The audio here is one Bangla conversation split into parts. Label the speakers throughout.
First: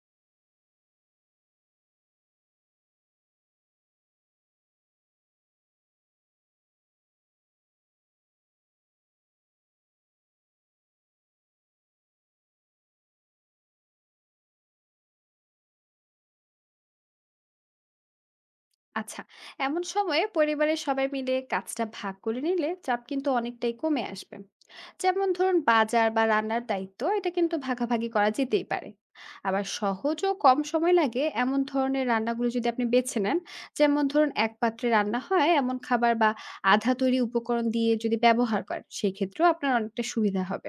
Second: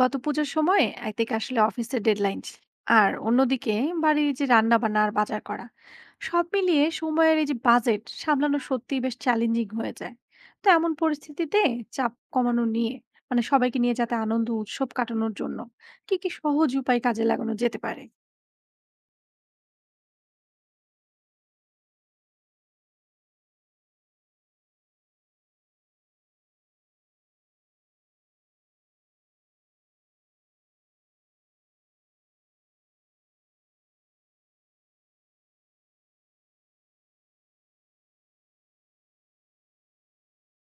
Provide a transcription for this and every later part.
Speaker 1: গত পুজোর সময় একদিকে আসলে অফিসের ডেডলাইন, আর অন্যদিকে বাড়ির এই যে রান্না বান্না আর বাজার করা, সব মিলিয়ে সময়ের এই যে বাজেট সামলানো সত্যি বেশ চ্যালেঞ্জিং হয়ে যায়। তো এমন পরিস্থিতিতে চাপ কমানো নিয়ে, মানে সবাইকে নিয়ে যাতে আনন্দ উৎসব কাটানোর জন্য কি কি সহজ উপায় কাজে লাগানো যেতে পারে?
Speaker 2: আচ্ছা, এমন সময়ে পরিবারের সবাই মিলে কাজটা ভাগ করে নিলে চাপ কিন্তু অনেকটাই কমে আসবে। যেমন ধরুন বাজার বা রান্নার দায়িত্ব এটা কিন্তু ভাগাভাগি করা যেতেই পারে। আবার সহজ ও কম সময় লাগে এমন ধরনের রান্নাগুলো যদি আপনি বেছে নেন, যেমন ধরুন এক পাত্রে রান্না হয় এমন খাবার বা আধা তৈরি উপকরণ দিয়ে যদি ব্যবহার করেন, সেক্ষেত্রেও আপনার অনেকটা সুবিধা হবে।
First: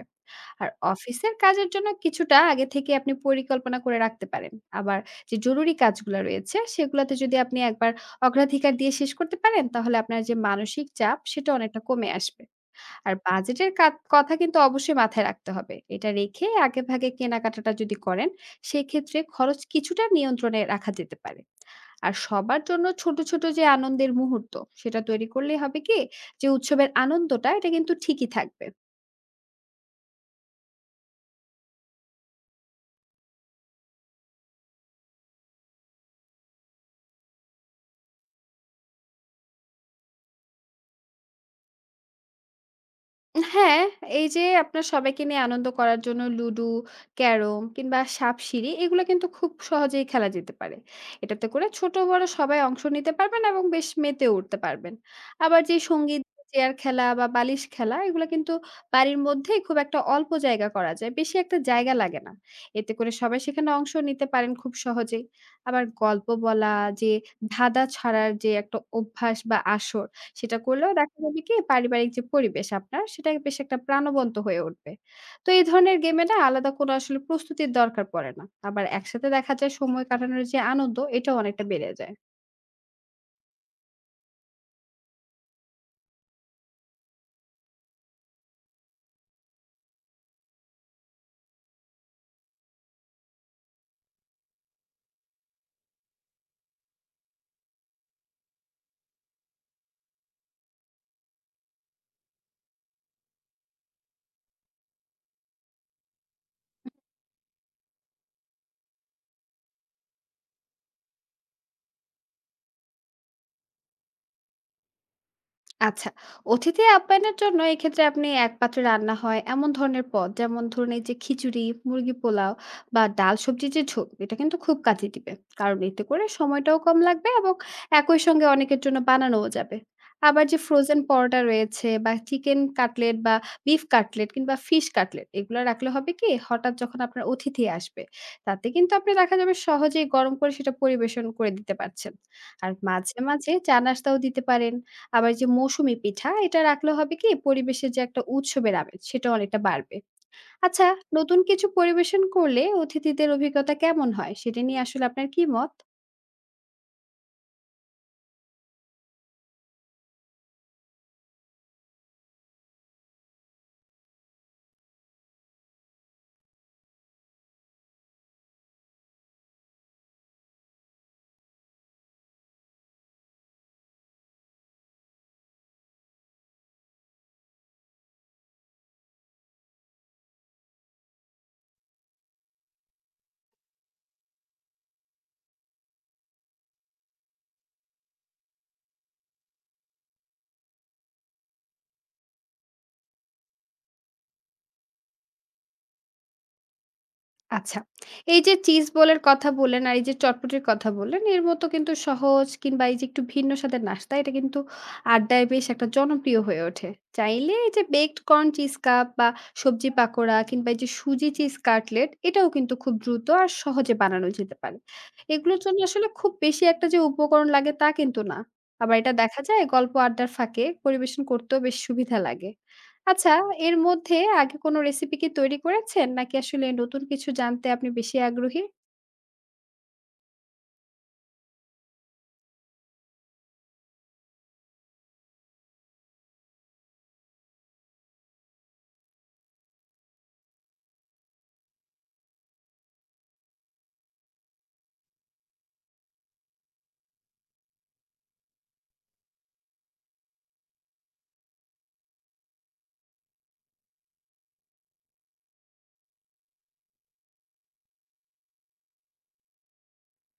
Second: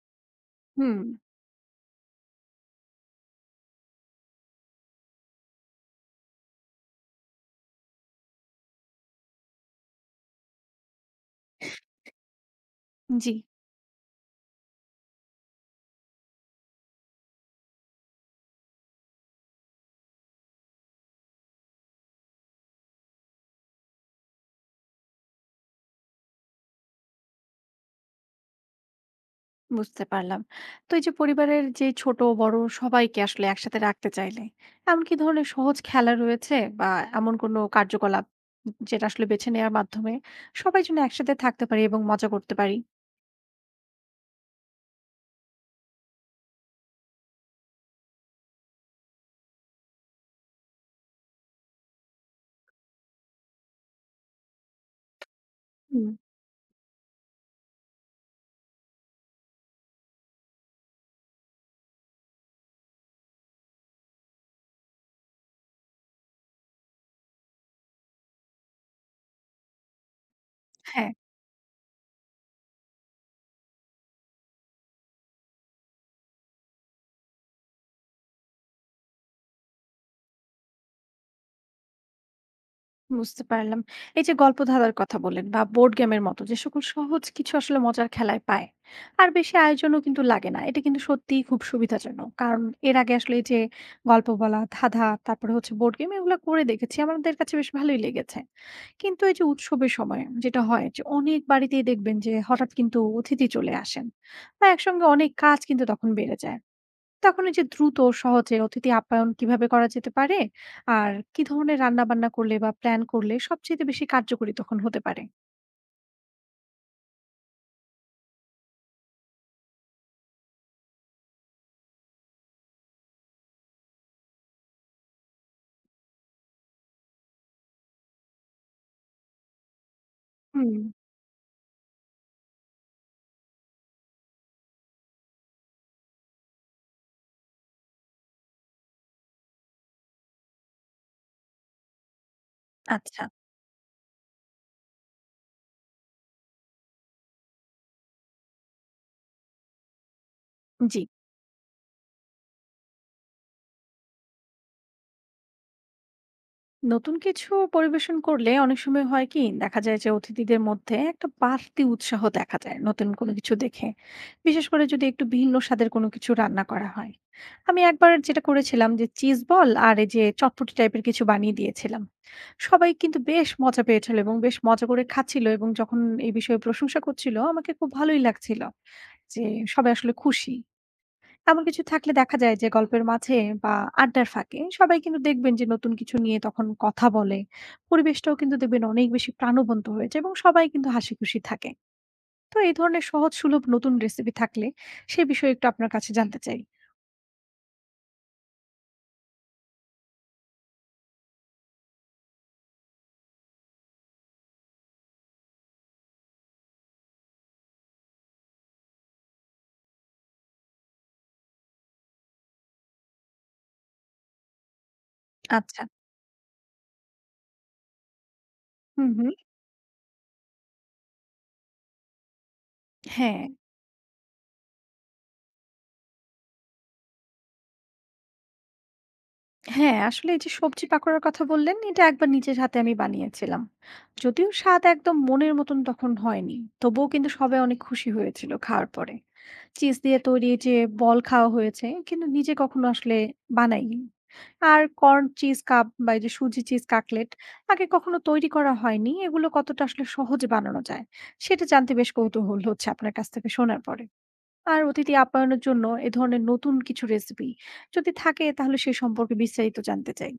Speaker 2: আর
Speaker 1: হুম।
Speaker 2: অফিসের কাজের জন্য কিছুটা আগে থেকে আপনি পরিকল্পনা করে রাখতে পারেন। আবার যে জরুরি কাজগুলা রয়েছে, সেগুলাতে যদি আপনি একবার অগ্রাধিকার দিয়ে শেষ করতে পারেন, তাহলে আপনার যে মানসিক চাপ, সেটা অনেকটা কমে আসবে। আর
Speaker 1: জি।
Speaker 2: বাজেটের কাত কথা কিন্তু অবশ্যই মাথায় রাখতে হবে। এটা রেখে আগেভাগে কেনাকাটাটা যদি করেন, সেক্ষেত্রে খরচ কিছুটা নিয়ন্ত্রণে রাখা যেতে পারে। আর সবার জন্য ছোট, ছোট যে আনন্দের মুহূর্ত, সেটা তৈরি করলেই হবে কি? যে উৎসবের আনন্দটা, এটা কিন্তু ঠিকই থাকবে।
Speaker 1: বুঝতে পারলাম। তো এই যে পরিবারের যে ছোট বড় সবাইকে আসলে একসাথে রাখতে চাইলে, এমন কি ধরনের সহজ খেলা রয়েছে, বা এমন কোনো কার্যকলাপ যেটা আসলে বেছে নেওয়ার মাধ্যমে সবাই যেন একসাথে থাকতে পারি এবং মজা করতে পারি?
Speaker 2: হ্যাঁ, এই যে আপনার সবাইকে নিয়ে আনন্দ করার জন্য লুডো, ক্যারম কিংবা সাপসিঁড়ি এগুলো কিন্তু খুব সহজেই খেলা যেতে পারে। এটাতে করে ছোট বড় সবাই অংশ নিতে পারবেন এবং বেশ মেতেও উঠতে পারবেন। আবার যে
Speaker 1: হুম।
Speaker 2: সঙ্গীত চেয়ার খেলা বা বালিশ খেলা এগুলো কিন্তু বাড়ির মধ্যেই খুব একটা অল্প জায়গা করা যায়। বেশি একটা জায়গা লাগে না। এতে করে সবাই সেখানে অংশ নিতে পারেন খুব সহজেই। আবার গল্প বলা যে ধাঁধা ছাড়ার যে একটা অভ্যাস বা আসর সেটা করলেও
Speaker 1: হ্যাঁ।
Speaker 2: দেখা যাবে কি পারিবারিক যে পরিবেশ আপনার, সেটা বেশ একটা প্রাণবন্ত হয়ে উঠবে। তো এই ধরনের গেমে না আলাদা কোনো আসলে প্রস্তুতির দরকার পড়ে না। আবার একসাথে দেখা যায় সময় কাটানোর যে আনন্দ, এটাও অনেকটা বেড়ে যায়।
Speaker 1: বুঝতে পারলাম। এই যে গল্প ধাঁধার কথা বললেন বা বোর্ড গেমের মতো যে সকল সহজ কিছু আসলে মজার খেলায় পায়, আর বেশি আয়োজনও কিন্তু লাগে না। এটা কিন্তু সত্যিই খুব সুবিধাজনক। কারণ এর আগে আসলে এই যে গল্প বলা, ধাঁধা, তারপরে হচ্ছে বোর্ড গেম এগুলা করে দেখেছি। আমাদের কাছে বেশ ভালোই লেগেছে। কিন্তু এই যে উৎসবের সময় যেটা হয় যে অনেক বাড়িতেই দেখবেন যে হঠাৎ কিন্তু অতিথি চলে আসেন, বা একসঙ্গে অনেক কাজ কিন্তু তখন বেড়ে যায়। তখন এই যে দ্রুত ও সহজে অতিথি আপ্যায়ন কিভাবে করা যেতে পারে, আর কি ধরনের রান্না বান্না করলে বা প্ল্যান করলে সবচেয়ে বেশি কার্যকরী তখন হতে পারে?
Speaker 2: আচ্ছা, অতিথি আপ্যায়নের জন্য এক্ষেত্রে আপনি এক পাত্রে রান্না হয় এমন ধরনের পদ যেমন ধরুন এই যে খিচুড়ি, মুরগি পোলাও বা ডাল সবজির যে ঝোল এটা কিন্তু খুব কাজে দিবে। কারণ এতে করে সময়টাও কম লাগবে এবং একই সঙ্গে অনেকের জন্য বানানোও যাবে। আবার যে
Speaker 1: হুম।
Speaker 2: ফ্রোজেন পরোটা রয়েছে বা চিকেন কাটলেট বা বিফ কাটলেট কিংবা ফিশ কাটলেট এগুলো রাখলে হবে কি হঠাৎ যখন আপনার অতিথি আসবে তাতে কিন্তু আপনি দেখা যাবে সহজেই গরম করে সেটা পরিবেশন করে দিতে পারছেন। আর মাঝে,
Speaker 1: আচ্ছা।
Speaker 2: মাঝে চা নাস্তাও দিতে পারেন। আবার যে মৌসুমী পিঠা এটা রাখলে হবে কি পরিবেশের যে একটা উৎসবের আমেজ সেটা অনেকটা বাড়বে। আচ্ছা,
Speaker 1: জি।
Speaker 2: নতুন কিছু পরিবেশন করলে অতিথিদের অভিজ্ঞতা কেমন হয় সেটা নিয়ে আসলে আপনার কি মত?
Speaker 1: নতুন কিছু পরিবেশন করলে অনেক সময় হয় কি দেখা যায় যে অতিথিদের মধ্যে একটা বাড়তি উৎসাহ দেখা যায় নতুন কোনো কিছু দেখে। বিশেষ করে যদি একটু ভিন্ন স্বাদের কোনো কিছু রান্না করা হয়। আমি একবার যেটা করেছিলাম যে চিজ বল আর এই যে চটপটি টাইপের কিছু বানিয়ে দিয়েছিলাম, সবাই কিন্তু বেশ মজা পেয়েছিল এবং বেশ মজা করে খাচ্ছিল, এবং যখন এই বিষয়ে প্রশংসা করছিল আমাকে খুব ভালোই লাগছিল যে সবাই আসলে খুশি। এমন কিছু থাকলে দেখা যায় যে গল্পের মাঝে বা আড্ডার ফাঁকে সবাই কিন্তু দেখবেন যে নতুন কিছু নিয়ে তখন কথা বলে, পরিবেশটাও কিন্তু দেখবেন অনেক বেশি প্রাণবন্ত হয়েছে এবং সবাই কিন্তু হাসি খুশি থাকে। তো এই ধরনের সহজ সুলভ নতুন রেসিপি থাকলে সে বিষয়ে একটু আপনার কাছে জানতে চাই।
Speaker 2: আচ্ছা। এই যে চিজ বোলের কথা বললেন আর এই যে চটপটির কথা বললেন, এর মতো কিন্তু সহজ কিংবা এই যে একটু ভিন্ন স্বাদের নাস্তা এটা কিন্তু আড্ডায় বেশ একটা জনপ্রিয় হয়ে ওঠে। চাইলে এই যে বেকড কর্ন চিজ কাপ বা সবজি পাকোড়া কিংবা এই যে সুজি চিজ কাটলেট এটাও কিন্তু খুব দ্রুত আর সহজে বানানো যেতে পারে। এগুলোর জন্য
Speaker 1: আচ্ছা।
Speaker 2: আসলে খুব বেশি একটা যে উপকরণ লাগে তা কিন্তু না। আবার
Speaker 1: হুম
Speaker 2: এটা
Speaker 1: হুম।
Speaker 2: দেখা যায় গল্প আড্ডার ফাঁকে পরিবেশন করতেও বেশ সুবিধা লাগে। আচ্ছা,
Speaker 1: হ্যাঁ।
Speaker 2: এর মধ্যে আগে কোনো রেসিপি কি তৈরি করেছেন? নাকি আসলে নতুন কিছু জানতে আপনি বেশি আগ্রহী?
Speaker 1: হ্যাঁ, আসলে এই যে সবজি পাকোড়ার কথা বললেন, এটা একবার নিজের হাতে আমি বানিয়েছিলাম। যদিও স্বাদ একদম মনের মতন তখন হয়নি। তবুও কিন্তু সবাই অনেক খুশি হয়েছিল খাওয়ার পরে। চিজ দিয়ে তৈরি যে বল খাওয়া হয়েছে, কিন্তু নিজে কখনো আসলে বানাইনি। আর কর্ন চিজ কাপ বা এই যে সুজি চিজ কাটলেট আগে কখনো তৈরি করা হয়নি। এগুলো কতটা আসলে সহজে বানানো যায়, সেটা জানতে বেশ কৌতূহল হচ্ছে আপনার কাছ থেকে শোনার পরে। আর অতিথি আপ্যায়নের জন্য এ ধরনের নতুন কিছু রেসিপি যদি থাকে তাহলে সে সম্পর্কে বিস্তারিত জানতে চাই।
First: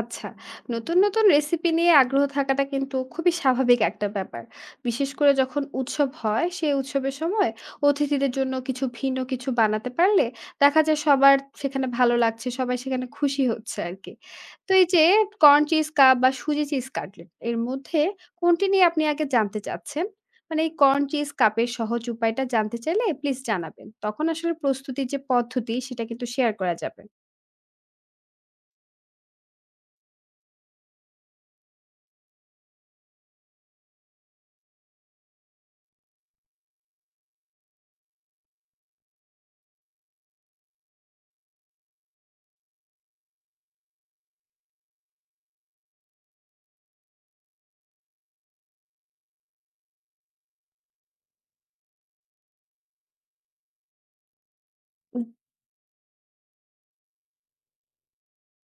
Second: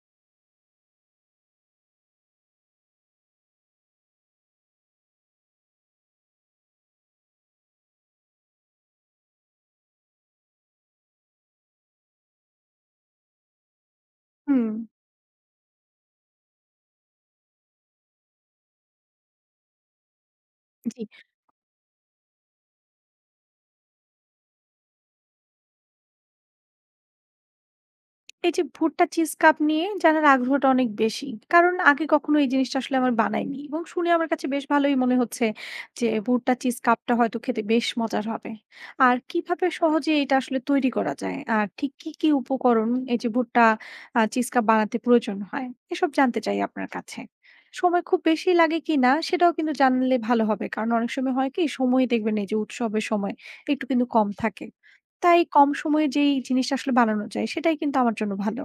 Speaker 2: আচ্ছা। নতুন, নতুন রেসিপি নিয়ে আগ্রহ থাকাটা কিন্তু খুবই স্বাভাবিক একটা ব্যাপার। বিশেষ করে যখন উৎসব হয়, সেই উৎসবের সময় অতিথিদের জন্য কিছু ভিন্ন কিছু বানাতে পারলে দেখা যায় সবার সেখানে ভালো লাগছে, সবাই সেখানে খুশি হচ্ছে আরকি।
Speaker 1: হুম।
Speaker 2: তো এই যে কর্ন চিজ কাপ বা সুজি চিজ কাটলেট এর মধ্যে কোনটি নিয়ে আপনি আগে জানতে চাচ্ছেন? মানে এই
Speaker 1: জি।
Speaker 2: কর্ন চিজ কাপের সহজ উপায়টা জানতে চাইলে প্লিজ জানাবেন। তখন আসলে প্রস্তুতির যে পদ্ধতি সেটা কিন্তু শেয়ার করা যাবে।
Speaker 1: এই যে ভুট্টা চিজ কাপ নিয়ে জানার আগ্রহটা অনেক বেশি। কারণ আগে কখনো এই জিনিসটা আসলে আমার বানাইনি, এবং শুনে আমার কাছে বেশ ভালোই মনে হচ্ছে যে ভুট্টা চিজ কাপটা হয়তো খেতে বেশ মজার হবে। আর কিভাবে সহজে এটা আসলে তৈরি করা যায়? আর ঠিক কি উপকরণ এই যে ভুট্টা চিজ কাপ বানাতে প্রয়োজন হয়? এসব জানতে চাই আপনার কাছে। সময় খুব বেশি লাগে কিনা সেটাও কিন্তু জানলে ভালো হবে। কারণ অনেক সময় হয় কি সময় দেখবেন এই যে উৎসবের সময় একটু কিন্তু কম থাকে। তাই কম সময়ে যেই জিনিসটা আসলে বানানো যায় সেটাই কিন্তু আমার জন্য ভালো।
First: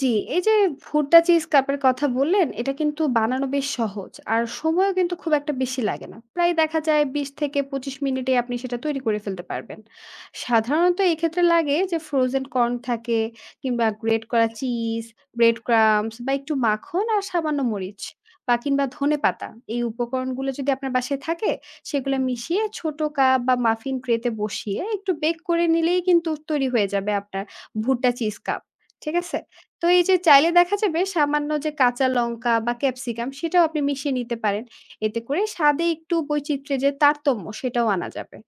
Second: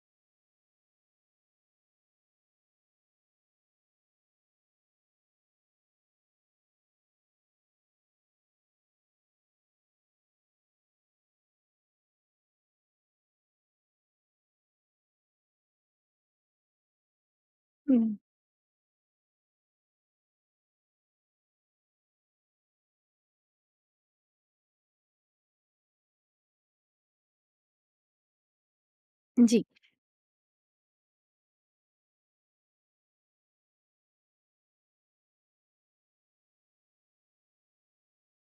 Speaker 2: জি, এই যে ভুট্টা চিজ কাপের কথা বললেন, এটা কিন্তু বানানো বেশ সহজ। আর সময়ও কিন্তু খুব একটা বেশি লাগে না। প্রায় দেখা যায় ২০ থেকে ২৫ মিনিটে আপনি সেটা তৈরি করে ফেলতে পারবেন। সাধারণত এক্ষেত্রে লাগে যে ফ্রোজেন কর্ন থাকে কিংবা গ্রেট করা চিজ, ব্রেড ক্রাম্বস বা একটু মাখন আর সামান্য মরিচ
Speaker 1: হুম।
Speaker 2: কিংবা ধনেপাতা। এই উপকরণগুলো যদি আপনার বাসায় থাকে, সেগুলো মিশিয়ে ছোট কাপ বা মাফিন ট্রেতে বসিয়ে একটু বেক করে নিলেই কিন্তু তৈরি হয়ে যাবে আপনার ভুট্টা চিজ কাপ। ঠিক আছে?
Speaker 1: জি।
Speaker 2: তো এই যে চাইলে দেখা যাবে সামান্য যে কাঁচা লঙ্কা বা ক্যাপসিকাম সেটাও আপনি মিশিয়ে নিতে পারেন। এতে করে স্বাদে একটু বৈচিত্র্যের যে তারতম্য সেটাও আনা যাবে।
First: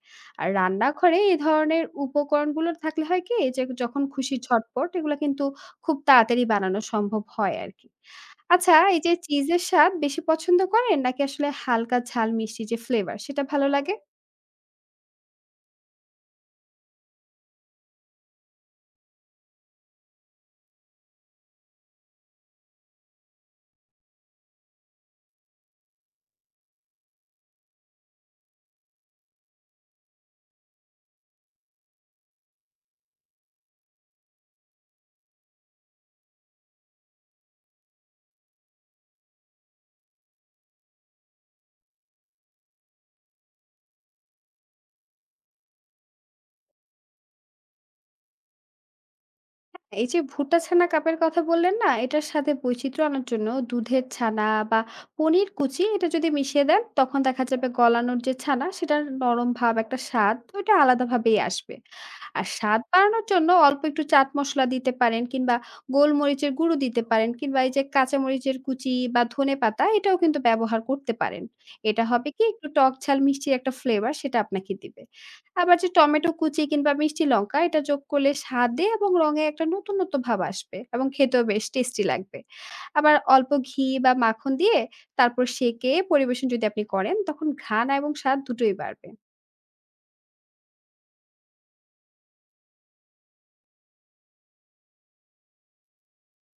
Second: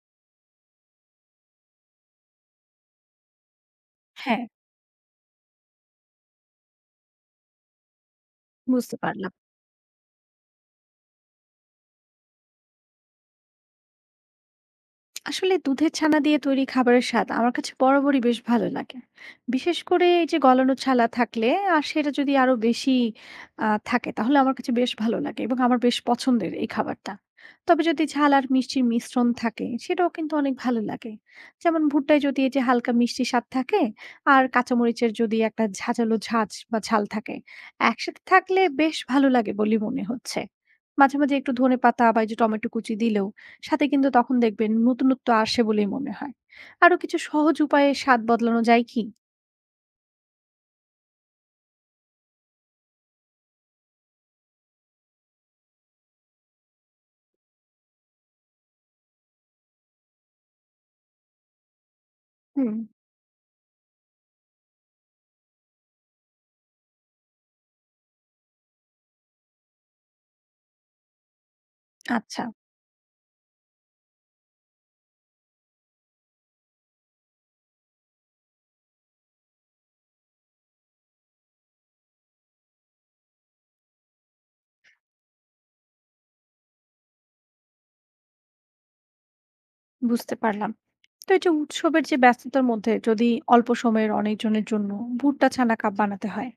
Speaker 2: আর রান্নাঘরে এই ধরনের উপকরণগুলো থাকলে হয় কি যে যখন খুশি
Speaker 1: হ্যাঁ।
Speaker 2: ঝটপট এগুলা কিন্তু খুব তাড়াতাড়ি বানানো সম্ভব হয় আরকি। আচ্ছা,
Speaker 1: বুঝতে
Speaker 2: এই যে
Speaker 1: পারলাম।
Speaker 2: চিজের স্বাদ বেশি পছন্দ করেন নাকি আসলে হালকা ঝাল মিষ্টি যে ফ্লেভার সেটা ভালো লাগে?
Speaker 1: আসলে দুধের ছানা দিয়ে তৈরি খাবারের স্বাদ আমার কাছে বরাবরই বেশ ভালো লাগে, বিশেষ করে এই যে গলানো ছালা থাকলে। আর সেটা যদি আরো বেশি থাকে তাহলে আমার কাছে বেশ ভালো লাগে, এবং আমার বেশ পছন্দের এই খাবারটা। তবে যদি ঝাল আর মিষ্টির মিশ্রণ থাকে সেটাও কিন্তু অনেক ভালো লাগে। যেমন ভুট্টায় যদি এই যে হালকা মিষ্টি স্বাদ থাকে, আর কাঁচামরিচের যদি একটা ঝাঁঝালো ঝাঁঝ বা ঝাল থাকে, একসাথে থাকলে বেশ ভালো লাগে বলে মনে হচ্ছে। মাঝে মাঝে একটু ধনেপাতা বা এই যে টমেটো কুচি দিলেও সাথে কিন্তু তখন দেখবেন নতুনত্ব আসে বলেই মনে হয়। আরো কিছু সহজ উপায়ে স্বাদ বদলানো যায় কি?
Speaker 2: এই যে ভুট্টা ছানা কাপের কথা বললেন না, এটার সাথে বৈচিত্র্য আনার জন্য দুধের ছানা বা পনির কুচি এটা যদি মিশিয়ে দেন তখন দেখা যাবে গলানোর যে ছানা সেটার নরম ভাব একটা স্বাদ ওইটা আলাদাভাবেই আসবে। আর
Speaker 1: হুম।
Speaker 2: স্বাদ বাড়ানোর জন্য অল্প একটু চাট মসলা দিতে পারেন কিংবা গোলমরিচের গুঁড়ো দিতে পারেন কিংবা এই যে কাঁচামরিচের কুচি বা ধনেপাতা এটাও কিন্তু ব্যবহার করতে পারেন। এটা হবে
Speaker 1: আচ্ছা।
Speaker 2: কি একটু টক ঝাল মিষ্টির একটা ফ্লেভার সেটা আপনাকে দিবে। আবার যে টমেটো কুচি কিংবা মিষ্টি লঙ্কা এটা যোগ করলে স্বাদে এবং রঙে একটা নতুনত্ব ভাব আসবে এবং খেতেও বেশ টেস্টি লাগবে। আবার অল্প ঘি বা মাখন দিয়ে তারপর সেঁকে পরিবেশন যদি আপনি করেন তখন ঘ্রাণ এবং স্বাদ দুটোই বাড়বে।
Speaker 1: বুঝতে পারলাম। তো এই যে উৎসবের যে ব্যস্ততার মধ্যে যদি অল্প সময়ের অনেকজনের জন্য ভুট্টা ছানা কাপ বানাতে হয়,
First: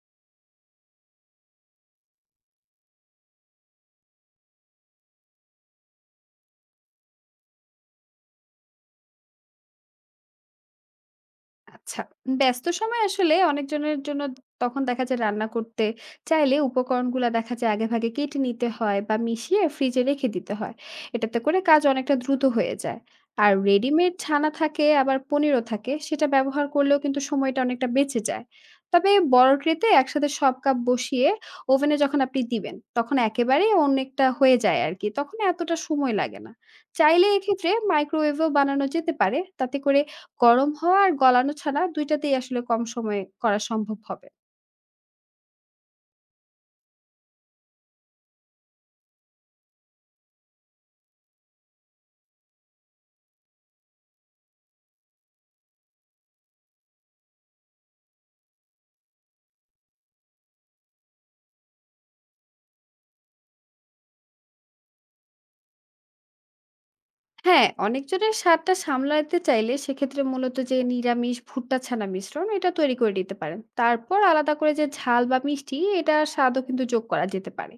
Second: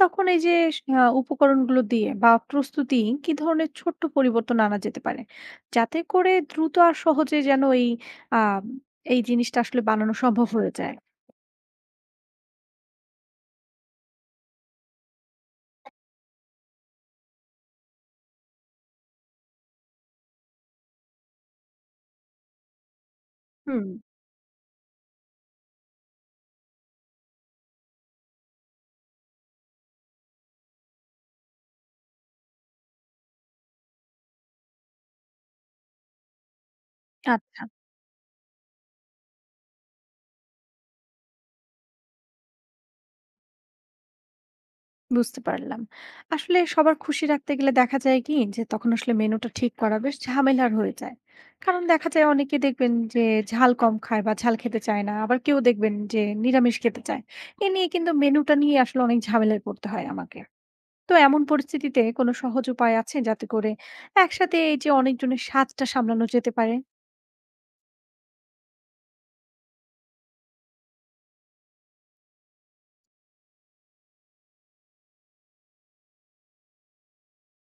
Speaker 1: তখন এই যে উপকরণগুলো দিয়ে বা প্রস্তুতি কি ধরনের ছোট্ট পরিবর্তন আনা যেতে পারে, যাতে করে দ্রুত আর সহজে যেন এই আহ এই জিনিসটা আসলে বানানো সম্ভব হয়ে যায়?
Speaker 2: আচ্ছা। ব্যস্ত সময়ে আসলে অনেকজনের জন্য তখন দেখা যায় রান্না করতে চাইলে উপকরণগুলা দেখা যায় আগেভাগে কেটে নিতে হয় বা মিশিয়ে ফ্রিজে রেখে দিতে হয়। এটাতে করে কাজ অনেকটা দ্রুত হয়ে যায়। আর
Speaker 1: হুম।
Speaker 2: রেডিমেড ছানা থাকে আবার পনিরও থাকে। সেটা ব্যবহার করলেও কিন্তু সময়টা অনেকটা বেঁচে যায়। তবে বড় ট্রেতে একসাথে সব কাপ বসিয়ে ওভেনে যখন আপনি দিবেন, তখন একেবারেই অনেকটা হয়ে যায় আরকি। তখন এতটা সময় লাগে না। চাইলে
Speaker 1: আচ্ছা।
Speaker 2: এক্ষেত্রে মাইক্রোওয়েভেও বানানো যেতে পারে। তাতে করে গরম হওয়া আর গলানো ছাড়া ২ টাতেই আসলে কম সময়ে করা সম্ভব হবে।
Speaker 1: বুঝতে পারলাম। আসলে সবার খুশি রাখতে গেলে দেখা যায় কি যে তখন আসলে মেনুটা ঠিক করা বেশ ঝামেলার হয়ে যায়। কারণ দেখা যায় অনেকে দেখবেন যে ঝাল কম খায় বা ঝাল খেতে চায় না। আবার কেউ দেখবেন যে নিরামিষ খেতে চায়। এ নিয়ে কিন্তু মেনুটা নিয়ে আসলে অনেক ঝামেলায় পড়তে হয় আমাকে। তো এমন পরিস্থিতিতে কোনো সহজ উপায় আছে যাতে করে একসাথে এই যে অনেকজনের স্বাদটা সামলানো যেতে পারে?
Speaker 2: হ্যাঁ, অনেকজনের স্বাদটা সামলাতে চাইলে সেক্ষেত্রে মূলত যে নিরামিষ ভুট্টা ছানা মিশ্রণ এটা তৈরি করে নিতে পারেন। তারপর আলাদা করে যে ঝাল বা মিষ্টি এটার স্বাদও কিন্তু যোগ করা যেতে পারে।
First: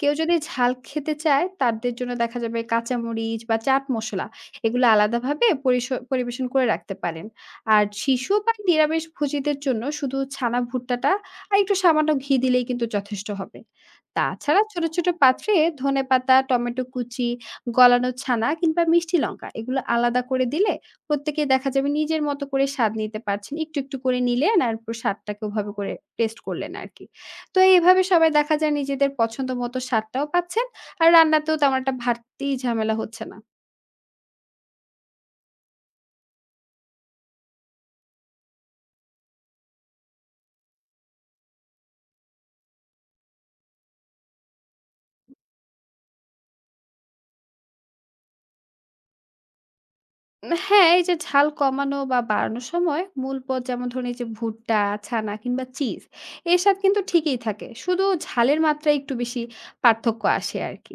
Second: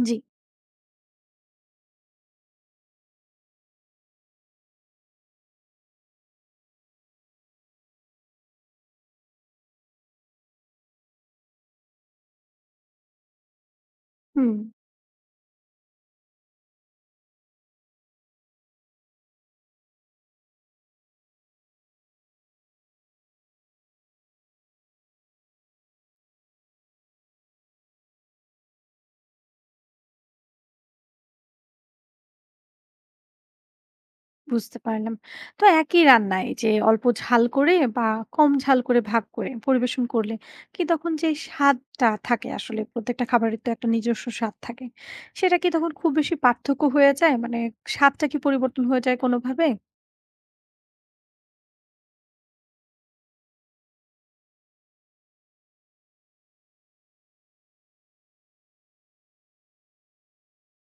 Speaker 2: কেউ
Speaker 1: জি।
Speaker 2: যদি ঝাল খেতে চায় তাদের জন্য দেখা যাবে কাঁচামরিচ বা চাট মসলা এগুলো আলাদাভাবে পরিবেশন করে রাখতে পারেন। আর শিশু বা নিরামিষ ভোজীদের জন্য শুধু ছানা ভুট্টাটা আর একটু সামান্য ঘি দিলেই কিন্তু যথেষ্ট হবে।
Speaker 1: হুম।
Speaker 2: তাছাড়া ছোট, ছোট পাত্রে ধনেপাতা, টমেটো কুচি গলানো ছানা কিংবা মিষ্টি লঙ্কা এগুলো আলাদা করে দিলে প্রত্যেকে দেখা যাবে নিজের মতো করে স্বাদ নিতে পারছেন। একটু, একটু করে নিলেন আর পুরো স্বাদটাকে ওভাবে করে টেস্ট করলেন আরকি। তো এভাবে সবাই দেখা যায় নিজেদের পছন্দ মতো স্বাদটাও পাচ্ছেন আর রান্নাতেও তেমন একটা বাড়তি ঝামেলা হচ্ছে না।
Speaker 1: বুঝতে পারলাম। তো একই রান্না এই যে অল্প ঝাল করে বা কম ঝাল করে ভাগ করে পরিবেশন করলে, কি তখন যে স্বাদটা থাকে আসলে প্রত্যেকটা খাবারের তো একটা নিজস্ব স্বাদ থাকে। সেটা কি তখন খুব বেশি পার্থক্য হয়ে যায়? মানে স্বাদটা কি পরিবর্তন হয়ে যায় কোনোভাবে?
Speaker 2: হ্যাঁ, এই যে ঝাল কমানো বা বাড়ানোর সময় মূল পদ যেমন ধরুন এই যে ভুট্টা, ছানা কিংবা চিজ এর স্বাদ কিন্তু ঠিকই থাকে। শুধু ঝালের মাত্রা একটু বেশি পার্থক্য আসে আরকি।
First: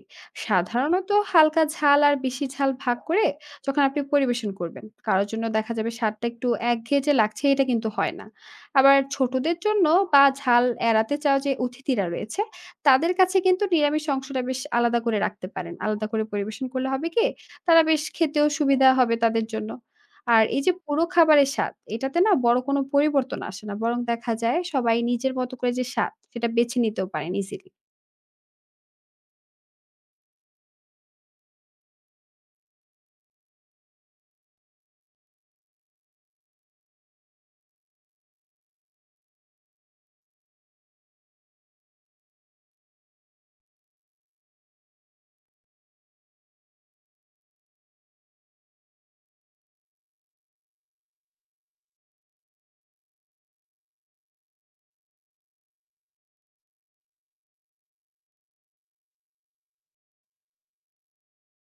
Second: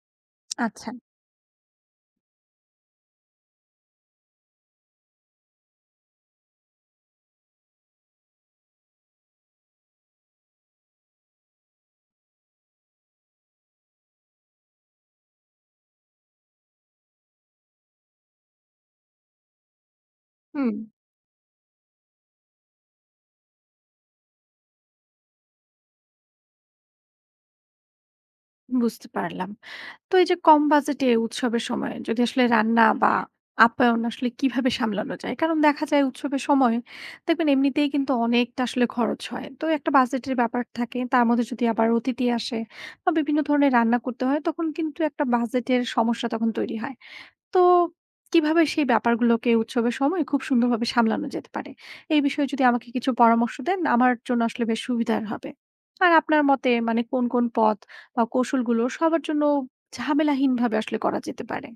Speaker 1: আচ্ছা।
Speaker 2: সাধারণত হালকা ঝাল আর বেশি ঝাল ভাগ করে যখন আপনি পরিবেশন করবেন, কারো জন্য দেখা যাবে স্বাদটা একটু একঘেয়ে যে লাগছে এটা কিন্তু হয় না। আবার ছোটদের জন্য বা ঝাল এড়াতে চাওয়া যে অতিথিরা রয়েছে, তাদের কাছে কিন্তু নিরামিষ অংশটা বেশ আলাদা করে রাখতে পারেন। আলাদা করে পরিবেশন করলে হবে কি তারা বেশ খেতেও সুবিধা হবে তাদের জন্য। আর এই যে
Speaker 1: হুম।
Speaker 2: পুরো খাবারের স্বাদ, এটাতে না বড় কোনো পরিবর্তন আসে না। বরং দেখা যায় সবাই নিজের মতো করে যে স্বাদ, সেটা বেছে নিতেও পারেন ইজিলি।
Speaker 1: বুঝতে পারলাম। তো এই যে কম বাজেটে উৎসবের সময় যদি আসলে রান্না বা আপ্যায়ন আসলে কিভাবে সামলানো যায়? কারণ দেখা যায় উৎসবের সময় দেখবেন এমনিতেই কিন্তু অনেকটা আসলে খরচ হয়। তো একটা বাজেটের ব্যাপার থাকে। তার মধ্যে যদি আবার অতিথি আসে বা বিভিন্ন ধরনের রান্না করতে হয় তখন কিন্তু একটা বাজেটের সমস্যা তখন তৈরি হয়। তো কিভাবে সেই ব্যাপারগুলোকে উৎসবের সময় খুব সুন্দরভাবে সামলানো যেতে পারে? এই বিষয়ে যদি আমাকে কিছু পরামর্শ দেন, আমার জন্য আসলে বেশ সুবিধার হবে। আর আপনার মতে মানে কোন পথ বা কৌশলগুলো সবার জন্য ঝামেলাহীনভাবে আসলে করা যেতে পারে?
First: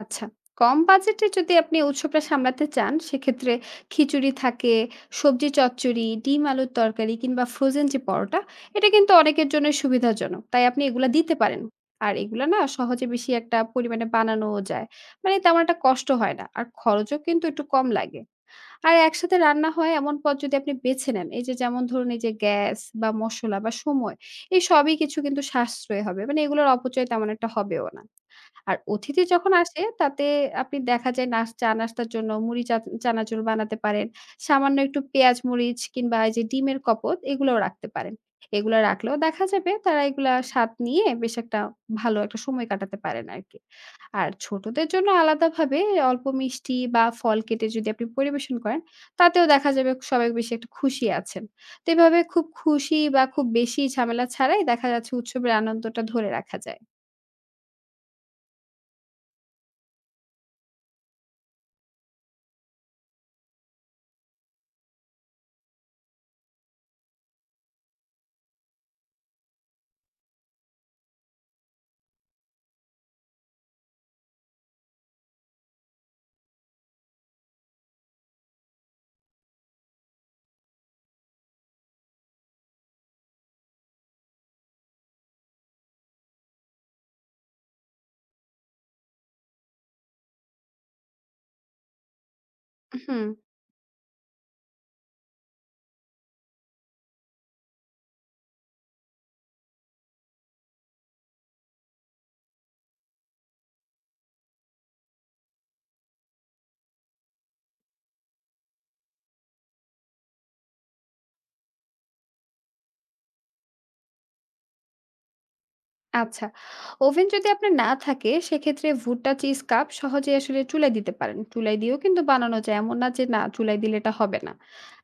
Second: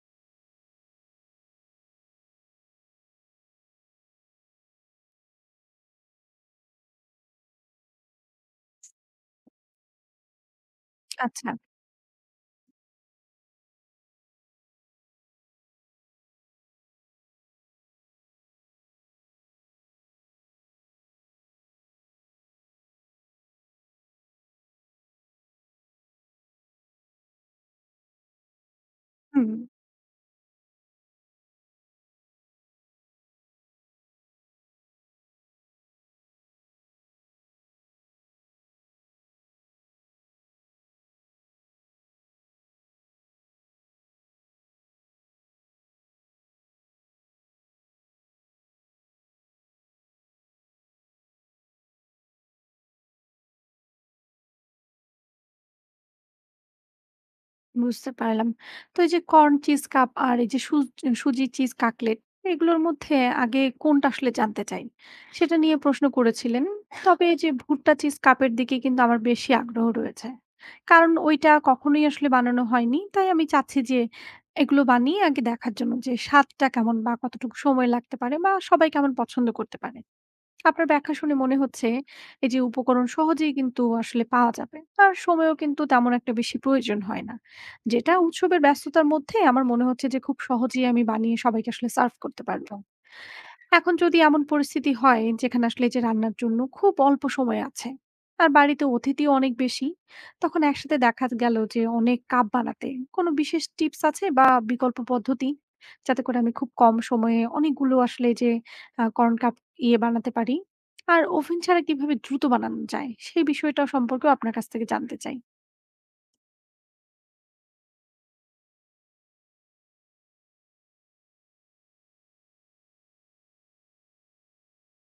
Speaker 2: আচ্ছা। কম বাজেটে যদি আপনি উৎসবটা সামলাতে চান, সেক্ষেত্রে খিচুড়ি থাকে, সবজি চচ্চড়ি, ডিম আলুর তরকারি কিংবা ফ্রোজেন যে পরোটা, এটা কিন্তু অনেকের জন্যই সুবিধাজনক। তাই আপনি এগুলা দিতে
Speaker 1: আচ্ছা।
Speaker 2: পারেন। আর এগুলা না সহজে বেশি একটা পরিমাণে বানানোও যায়। মানে তেমন একটা কষ্ট হয় না। আর খরচও কিন্তু একটু কম লাগে। আর একসাথে রান্না হয় এমন পদ যদি আপনি বেছে নেন, এই যে যেমন ধরুন এই যে গ্যাস বা মসলা বা সময়, এই সবই কিছু কিন্তু সাশ্রয় হবে। মানে এগুলোর অপচয় তেমন একটা হবেও না। আর অতিথি
Speaker 1: হুম।
Speaker 2: যখন আসে তাতে আপনি দেখা যায় চা-নাস্তার জন্য মুড়ি চা চানাচুর বানাতে পারেন। সামান্য একটু পেঁয়াজ-মরিচ কিংবা এই যে ডিমের কপোত এগুলোও রাখতে পারেন। এগুলো রাখলেও দেখা যাবে তারা এগুলা স্বাদ নিয়ে বেশ একটা ভালো একটা সময় কাটাতে পারেন আরকি। আর ছোটদের জন্য আলাদাভাবে অল্প মিষ্টি বা ফল কেটে যদি আপনি পরিবেশন করেন, তাতেও দেখা যাবে সবাই বেশি একটা খুশি আছেন। তো এভাবে খুব খুশি বা খুব বেশি ঝামেলা ছাড়াই দেখা যাচ্ছে উৎসবের আনন্দটা ধরে রাখা যায়।
Speaker 1: বুঝতে পারলাম। তো এই যে কর্ন চিজ কাপ আর এই যে সুজি চিজ কাকলেট এগুলোর মধ্যে আগে কোনটা আসলে জানতে চাই। সেটা নিয়ে প্রশ্ন করেছিলেন। তবে এই যে ভুট্টা চিজ কাপের দিকে কিন্তু আমার বেশি আগ্রহ রয়েছে। কারণ ওইটা কখনোই আসলে বানানো হয়নি। তাই আমি চাচ্ছি যে এগুলো বানিয়ে আগে দেখার জন্য যে স্বাদটা কেমন বা কতটুকু সময় লাগতে পারে বা সবাই কেমন পছন্দ করতে পারে। আপনার ব্যাখ্যা শুনে মনে হচ্ছে এই যে উপকরণ সহজেই কিন্তু আসলে পাওয়া যাবে, আর সময়ও কিন্তু তেমন একটা বেশি প্রয়োজন হয় না, যেটা উৎসবের ব্যস্ততার মধ্যে আমার মনে হচ্ছে যে খুব সহজেই আমি বানিয়ে সবাইকে আসলে সার্ভ করতে পারবো।
Speaker 2: হুম।
Speaker 1: এখন যদি এমন পরিস্থিতি হয় যেখানে আসলে এই যে রান্নার জন্য খুব অল্প সময় আছে আর বাড়িতে অতিথিও অনেক বেশি, তখন একসাথে দেখা গেল যে অনেক কাপ বানাতে কোনো বিশেষ টিপস আছে বা বিকল্প পদ্ধতি, যাতে করে আমি খুব কম সময়ে অনেকগুলো আসলে যে কর্ন কাপ বানাতে পারি? আর ওভেন ছাড়া কিভাবে দ্রুত বানানো যায় সেই বিষয়টা সম্পর্কেও আপনার কাছ থেকে জানতে চাই।
Speaker 2: আচ্ছা, ওভেন যদি আপনার না থাকে সেক্ষেত্রে ভুট্টা চিজ কাপ সহজেই আসলে চুলায় দিতে পারেন। চুলায় দিয়েও কিন্তু বানানো যায়। এমন না যে না চুলায় দিলে এটা হবে না।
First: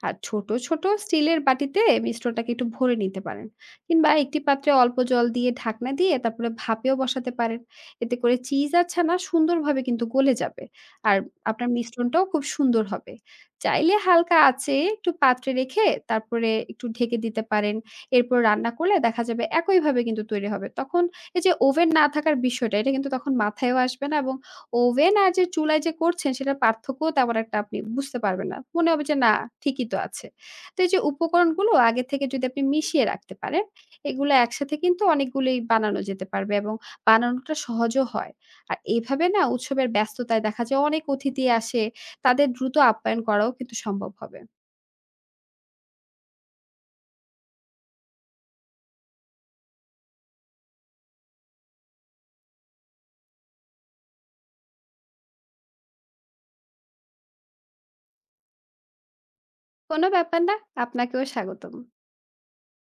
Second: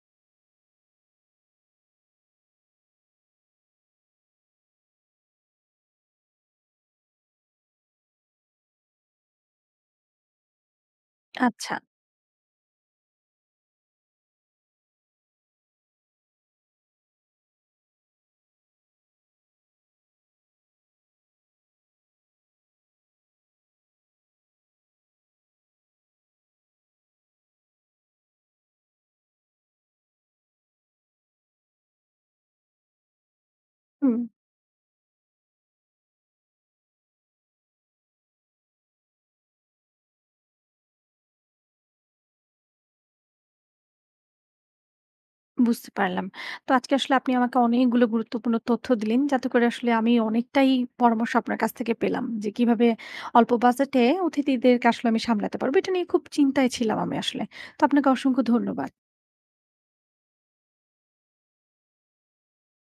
Speaker 2: আর ছোট, ছোট স্টিলের বাটিতে মিশ্রণটাকে একটু ভরে নিতে পারেন। কিংবা একটি পাত্রে অল্প জল দিয়ে ঢাকনা দিয়ে তারপরে ভাপেও বসাতে পারেন। এতে করে চিজ আর ছানা সুন্দরভাবে কিন্তু গলে যাবে। আর আপনার
Speaker 1: আচ্ছা।
Speaker 2: মিশ্রণটাও খুব সুন্দর হবে। চাইলে হালকা আঁচে একটু পাত্রে রেখে তারপরে একটু ঢেকে দিতে পারেন। এরপর রান্না করলে দেখা যাবে একইভাবে কিন্তু তৈরি হবে। তখন এই যে ওভেন না থাকার বিষয়টা, এটা কিন্তু তখন মাথায়ও আসবে না এবং ওভেন আর যে চুলায় যে করছেন সেটার পার্থক্যও তেমন একটা আপনি বুঝতে পারবেন না। মনে হবে যে না, ঠিকই তো আছে। তো এই যে উপকরণগুলো আগে থেকে যদি আপনি মিশিয়ে রাখতে পারেন,
Speaker 1: হুম।
Speaker 2: এগুলো একসাথে কিন্তু অনেকগুলোই বানানো যেতে পারবে এবং বানানোটা সহজও হয়। আর এভাবে না উৎসবের ব্যস্ততায় দেখা যায় অনেক অতিথি আসে, তাদের দ্রুত আপ্যায়ন করাও কিন্তু সম্ভব হবে।
Speaker 1: বুঝতে পারলাম। তো আজকে আসলে আপনি আমাকে অনেকগুলো গুরুত্বপূর্ণ তথ্য দিলেন, যাতে করে আসলে আমি অনেকটাই পরামর্শ আপনার কাছ থেকে পেলাম যে কিভাবে অল্প বাজেটে অতিথিদেরকে আসলে আমি সামলাতে পারবো। এটা নিয়ে খুব চিন্তায় ছিলাম আমি আসলে। তো আপনাকে অসংখ্য ধন্যবাদ।
Speaker 2: কোনো ব্যাপার না, আপনাকেও স্বাগতম।